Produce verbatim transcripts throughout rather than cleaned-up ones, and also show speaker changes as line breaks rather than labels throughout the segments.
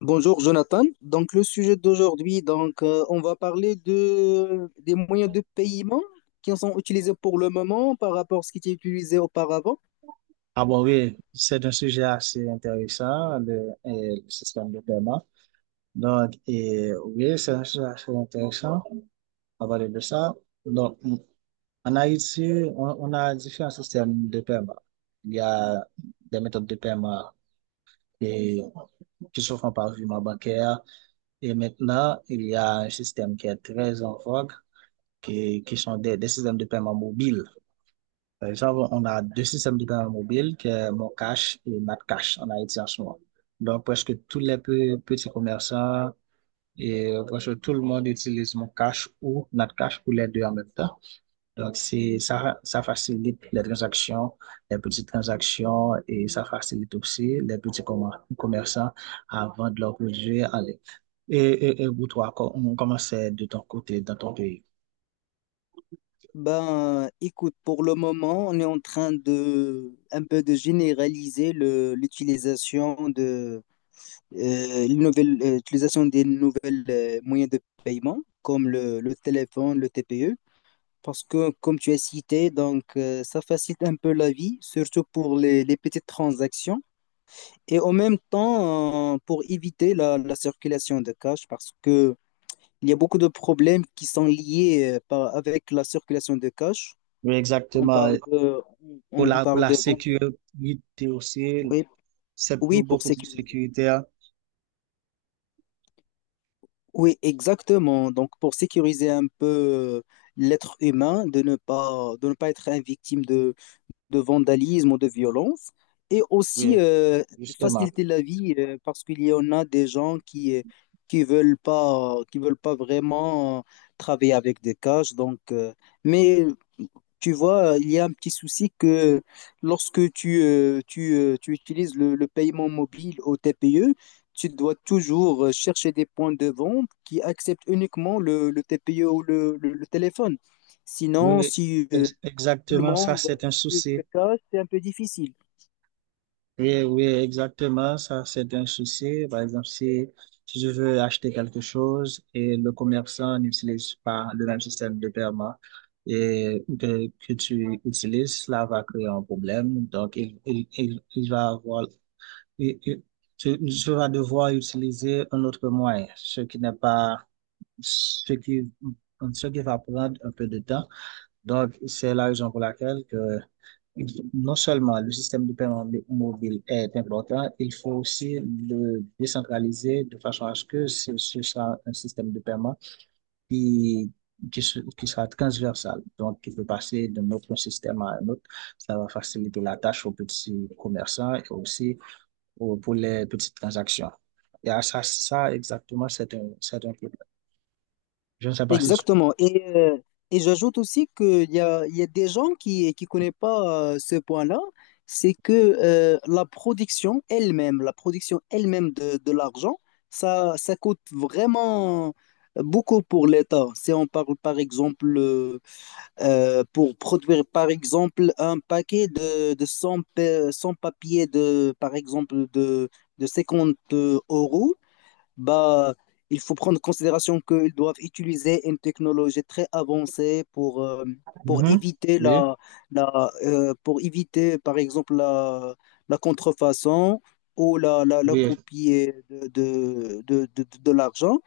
Bonjour Jonathan. Donc le sujet d'aujourd'hui, donc euh, on va parler de des moyens de paiement qui sont utilisés pour le moment par rapport à ce qui était utilisé auparavant.
Ah bon, oui, c'est un sujet assez intéressant, le, euh, le système de paiement. Donc, et, oui, c'est un sujet assez intéressant à parler de ça. Donc, en Haïti, on, on a différents systèmes de paiement. Il y a des méthodes de paiement et, qui se font par virement bancaire. Et maintenant, il y a un système qui est très en vogue, qui, qui sont des, des systèmes de paiement mobiles. Par exemple, on a deux systèmes de paiement mobile, qui est Mon Cash et Matcash en Haïti en ce moment. Donc, presque tous les pe- petits commerçants et presque tout le monde utilise Mon Cash ou cash ou les deux en même temps. Donc, c'est, ça, ça facilite les transactions, les petites transactions et ça facilite aussi les petits commer- commerçants à vendre leurs produits en ligne. Et, et, et pour toi, co- on commence de ton côté, dans ton pays.
Ben écoute, pour le moment, on est en train de un peu de généraliser le l'utilisation de euh, les nouvelles- euh, l'utilisation des nouvelles euh, moyens de paiement comme le, le téléphone, le T P E. Parce que, comme tu as cité, donc, euh, ça facilite un peu la vie, surtout pour les les petites transactions. Et en même temps, euh, pour éviter la, la circulation de cash, parce que il y a beaucoup de problèmes qui sont liés euh, par- avec la circulation de cash.
Oui,
On
exactement.
parle de,
Pour
on, on
la, pour
parle
la
de vente.
sécurité aussi.
Oui,
C'est plus-
oui, pour
beaucoup plus
sécuriser.
sécuritaire.
Oui, exactement. Donc, pour sécuriser un peu euh, l'être humain, de ne pas, de ne pas être une victime de vandalisme ou de violence, et aussi
Oui,
euh,
justement.
faciliter la vie euh, parce qu'il y en a des gens qui euh, qui veulent pas qui veulent pas vraiment euh, travailler avec des cages. Donc, euh, mais tu vois, il y a un petit souci que lorsque tu, euh, tu, euh, tu utilises le, le paiement mobile au T P E, tu dois toujours euh, chercher des points de vente qui acceptent uniquement le, le T P E ou le, le- le téléphone. Sinon,
Oui,
si, euh,
ex-
le
exactement, ça,
monde
c'est un
use
souci.
le cash, c'est un peu difficile.
Oui, oui, exactement, ça, c'est un souci. Par exemple, si, si je veux acheter quelque chose et le commerçant n'utilise pas le même système de paiement et que, que tu utilises, cela va créer un problème. Donc, il, il, il, il va avoir, il- il- tu, tu vas devoir utiliser un autre moyen, ce qui n'est pas ce qui, ce qui va prendre un peu de temps. Donc, c'est la raison pour laquelle que non seulement le système de paiement mobile est important, il faut aussi le décentraliser de façon à ce que ce, ce soit un système de paiement qui, qui, qui sera transversal, donc qui peut passer d'un autre système à un autre. Ça va faciliter la tâche aux petits commerçants et aussi aux, pour les petites transactions. Et à ça, ça exactement, c'est un, c'est un problème. Je ne sais pas si tu.
Exactement. Et, euh, et j'ajoute aussi qu'il y a, il y a des gens qui ne connaissent pas euh, ce point-là, c'est que euh, la production elle-même, la production elle-même de, de l'argent, ça, ça coûte vraiment beaucoup pour l'État. Si on parle par exemple, euh, euh, pour produire par exemple un paquet de, de cent pa- cent papiers de, par exemple, de, de cinquante euros, bah, il faut prendre en considération qu'ils doivent utiliser une technologie très avancée pour, euh, pour
Mhm.
éviter
Oui,
la, la, euh, pour éviter, par exemple, la, la contrefaçon ou la, la, la
oui,
copie de, de, de, de, de l'argent.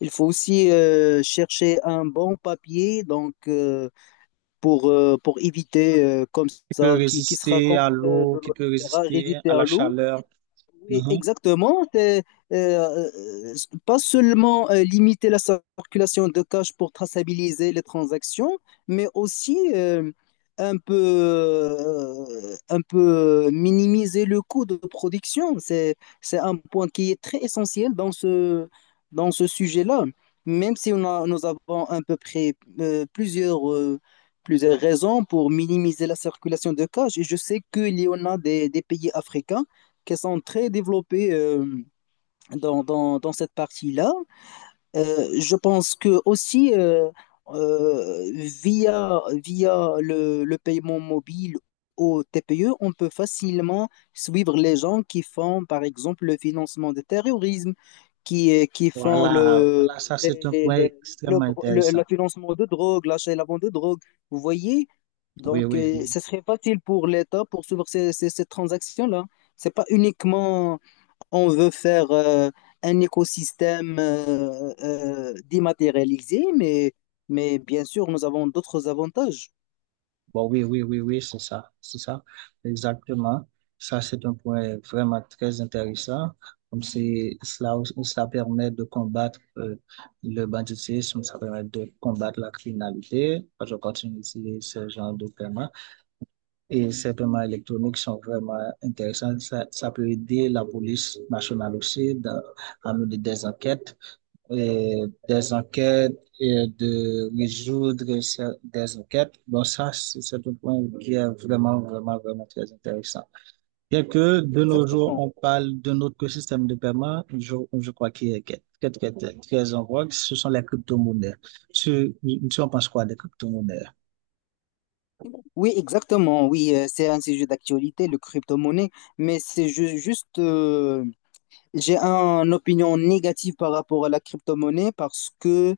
Il faut aussi euh, chercher un bon papier donc, euh, pour, euh, pour éviter euh, comme
qui peut
ça, qui, qui sera
résister
contre
à
euh, de
l'eau, qui
l'eau,
peut
et cetera,
résister
résister
à
à
la
l'eau.
chaleur.
Oui,
Mhm.
exactement. C'est, euh, euh, pas seulement euh, limiter la circulation de cash pour traçabiliser les transactions, mais aussi euh, un peu, euh, un peu minimiser le coût de production. C'est, c'est un point qui est très essentiel dans ce, dans ce sujet-là. Même si on a- nous avons à peu près euh, plusieurs, euh, plusieurs raisons pour minimiser la circulation de cash, et je sais qu'il y en a des des pays africains qui sont très développées euh, dans, dans, dans cette partie-là. Euh, je pense que aussi euh, euh, via, via le, le paiement mobile au T P E, on peut facilement suivre les gens qui font, par exemple, le financement du terrorisme, qui, qui font
Voilà,
le,
voilà, ça c'est
les-
un
les-
point
les- le,
extrêmement
le- le
intéressant.
financement de drogue, l'achat et la vente de drogue. Vous voyez?
Oui,
Donc,
oui,
euh,
oui.
ce serait facile pour l'État pour suivre ces, ces, ces transactions-là. C'est pas uniquement on veut faire euh, un écosystème euh, euh, dématérialisé, mais, mais bien sûr, nous avons d'autres avantages.
Bon, oui, oui, oui, oui, c'est ça, c'est ça, exactement. Ça c'est un point vraiment très intéressant. Comme c'est cela, cela permet de combattre euh, le banditisme, ça permet de combattre la criminalité. Je continue ici ce genre de thème. Et ces paiements électroniques sont vraiment intéressants. Ça, ça peut aider la police nationale aussi dans- à mener des enquêtes, et des enquêtes et de résoudre des enquêtes. Donc ça, c'est un point qui est vraiment, vraiment, vraiment très intéressant. Bien que de nos jours,
Exactement.
on parle d'un autre système de paiement, je, je crois qu'il est très, très, très, très en vogue, ce sont les crypto-monnaies. Tu, tu en penses quoi des crypto-monnaies?
Oui, exactement. Oui, euh, c'est un sujet d'actualité, le crypto-monnaie, mais c'est ju- juste euh, j'ai un- une opinion négative par rapport à la crypto-monnaie parce que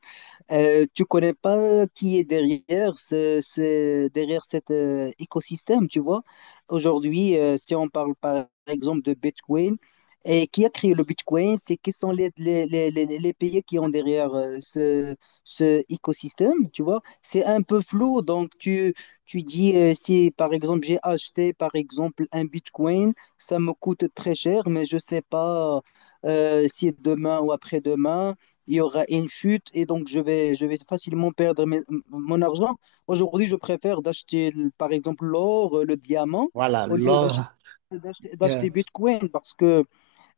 euh, tu connais pas qui est derrière ce, ce- derrière cet euh, écosystème, tu vois. Aujourd'hui, euh, si on parle par exemple de Bitcoin, et qui a créé le Bitcoin, c'est qui sont les, les, les, les, les pays qui ont derrière euh, ce, ce écosystème, tu vois. C'est un peu flou, donc tu, tu dis euh, si par exemple j'ai acheté par exemple un Bitcoin, ça me coûte très cher, mais je sais pas. Euh, si demain ou après-demain, il y aura une chute et donc je vais, je vais facilement perdre mes- m- mon argent. Aujourd'hui, je préfère d'acheter, par exemple, l'or, euh, le diamant,
Voilà,
au lieu d'acheter
l'or.
d'acheter
Yeah.
d'acheter Bitcoin parce que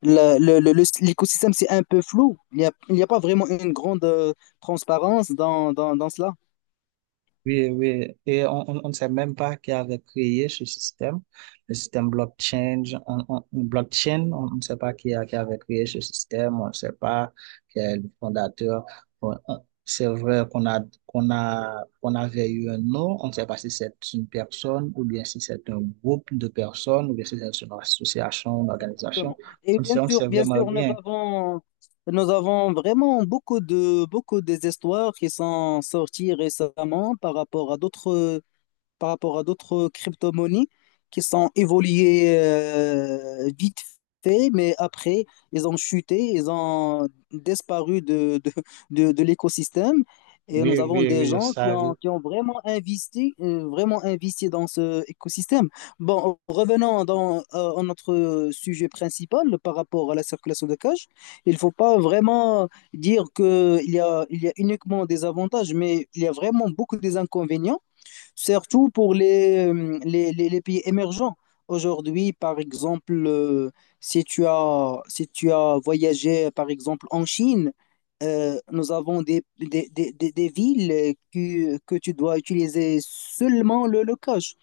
la- le- le- le- l'écosystème, c'est un peu flou. Il n'y a, il n'y a pas vraiment une grande euh, transparence dans, dans, dans cela.
Oui, oui, et on, on on ne sait même pas qui avait créé ce système, le système blockchain. On, on- blockchain, on on ne sait pas qui, a, qui avait créé ce système, on ne sait pas qui est le fondateur. On- on- C'est vrai qu'on a, qu'on a, qu'on avait eu un nom, on ne sait pas si c'est une personne ou bien si c'est un groupe de personnes ou bien si c'est une association, une organisation.
Exactement. Et
On ne
bien
sait, on ne
sûr,
sait
bien
vraiment
sûr, nous
rien.
avons, nous avons vraiment beaucoup de, beaucoup des histoires qui sont sorties récemment par rapport à d'autres, par rapport à d'autres crypto-monnaies qui sont évoluées euh, vite fait, mais après, ils ont chuté, ils ont disparu de, de, de, de l'écosystème. Et
Oui,
nous avons
oui,
des
oui,
gens
ça
qui ont,
arrive.
qui ont vraiment investi, euh, vraiment investi dans ce écosystème. Bon, revenons dans, euh, à notre sujet principal par rapport à la circulation de cash. Il ne faut pas vraiment dire qu'il y a, il y a uniquement des avantages, mais il y a vraiment beaucoup des inconvénients surtout pour les, euh, les, les- les pays émergents. Aujourd'hui, par exemple, euh, si tu as, si tu as voyagé, par exemple, en Chine, euh, nous avons des, des, des, des- des villes qui- que tu dois utiliser seulement le, le cash,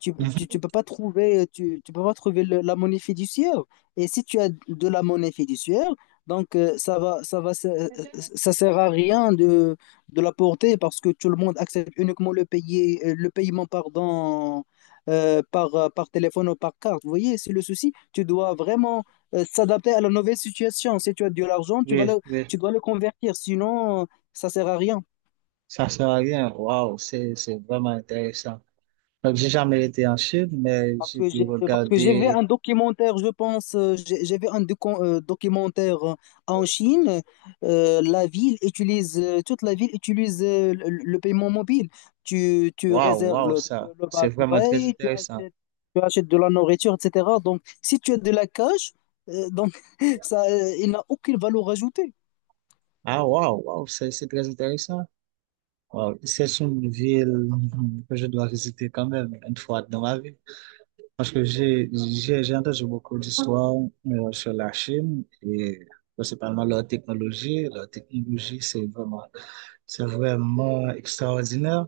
tu, tu, tu peux pas trouver, tu, tu peux pas trouver le- la monnaie fiduciaire. Et si tu as de la monnaie fiduciaire, donc euh, ça va, ça va, ça euh, ça, sert à rien de, de la porter parce que tout le monde accepte uniquement le payer, euh, le paiement, pardon, euh, par, euh, par téléphone ou par carte. Vous voyez, c'est le souci. Tu dois vraiment euh, s'adapter à la nouvelle situation. Si tu as de l'argent, tu vas
Oui,
le,
oui,
tu dois le convertir. Sinon, euh, ça sert à rien.
ça sert à rien. Waouh, c'est, c'est vraiment intéressant. Donc, j'ai jamais été en Chine, mais
Parce
j'ai
que
pu
j'ai parce que j'ai vu
regarder.
un documentaire, je pense, euh, j'ai j'ai vu un docu- euh, documentaire euh, en Chine. Euh, la ville utilise, euh, toute la ville utilise euh, le, le paiement mobile. Tu, tu
Waouh,
réserves
waouh,
le, le,
ça.
le
C'est vraiment très
busway, tu
intéressant.
achètes, tu achètes de la nourriture, et cetera. Donc, si tu as de la cash, euh, donc ça, euh, il n'a aucune valeur ajoutée.
Ah, waouh, waouh, c'est c'est très intéressant. Waouh, c'est une ville que je dois visiter quand même une fois dans ma vie. Parce que j'ai j'ai j'ai entendu beaucoup d'histoires euh, sur la Chine et principalement leur technologie. Leur technologie, c'est vraiment, c'est vraiment extraordinaire.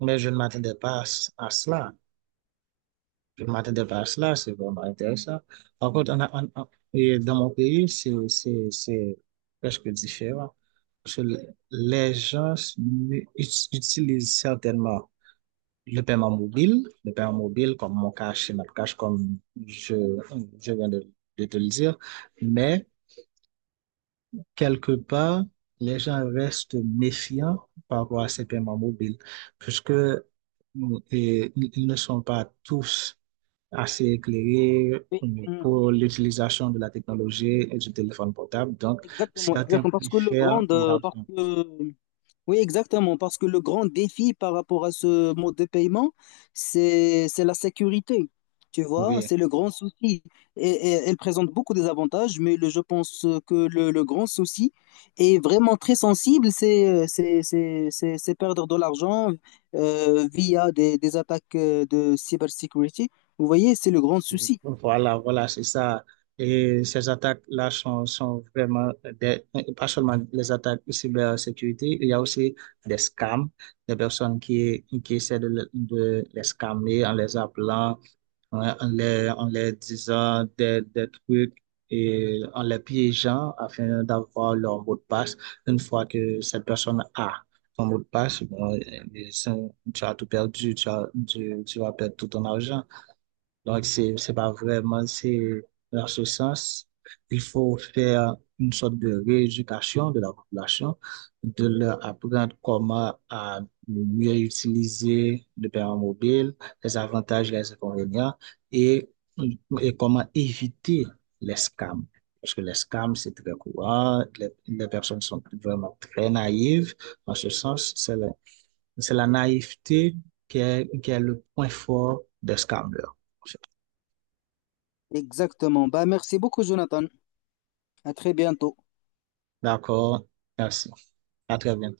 Mais je ne m'attendais pas à, ce- à cela. ما t'intéresse là, c'est vraiment intéressant. Par contre, en, en- et dans mon pays, c'est c'est- c'est presque différent. Parce que les gens ut- utilisent certainement le paiement mobile, le paiement mobile comme mon cash et notre cash, comme je, je viens de, de te le dire. Mais quelque part, les gens restent méfiants par rapport à ces paiements mobiles, puisque mm, et ils ils ne sont pas tous assez éclairé
Oui,
euh,
hum,
pour l'utilisation de la technologie et du téléphone portable. Donc,
exactement,
certains
exactement. Parce que le
préfèrent
grand, euh, parce
l'argent.
que Oui, exactement, parce que le grand défi par rapport à ce mode de paiement, c'est c'est la sécurité. Tu vois,
Oui,
c'est le grand souci. Et, et elle présente beaucoup des avantages, mais le- je pense que le, le grand souci est vraiment très sensible, c'est c'est- c'est- c'est- c'est perdre de l'argent euh, via des, des attaques euh, de cybersécurité. Vous voyez, c'est le grand souci.
voilà, voilà, c'est ça. Et ces attaques-là sont, sont vraiment des, pas seulement les attaques de cybersécurité, il y a aussi des scams, des personnes qui, qui essaient de, le- de les scammer en les appelant. Ouais, en les, en les disant des, des trucs et en les piégeant afin d'avoir leur mot de passe. Une fois que cette personne a son mot de passe, bon, et c'est- tu as tout perdu, tu as, tu, tu vas perdre tout ton argent. Donc, c'est, c'est pas vraiment, c'est dans ce sens, il faut faire une sorte de rééducation de la population, de leur apprendre comment à mieux utiliser le paiement mobile, les avantages, les inconvénients et, et comment éviter les scams. Parce que les scams, c'est très courant, les, les personnes sont vraiment très naïves. En ce sens, c'est la, c'est la naïveté qui est, qui est le point fort des scammers.
Exactement. Bah, merci beaucoup, Jonathan. À très bientôt.
D'accord. Merci. À très bientôt.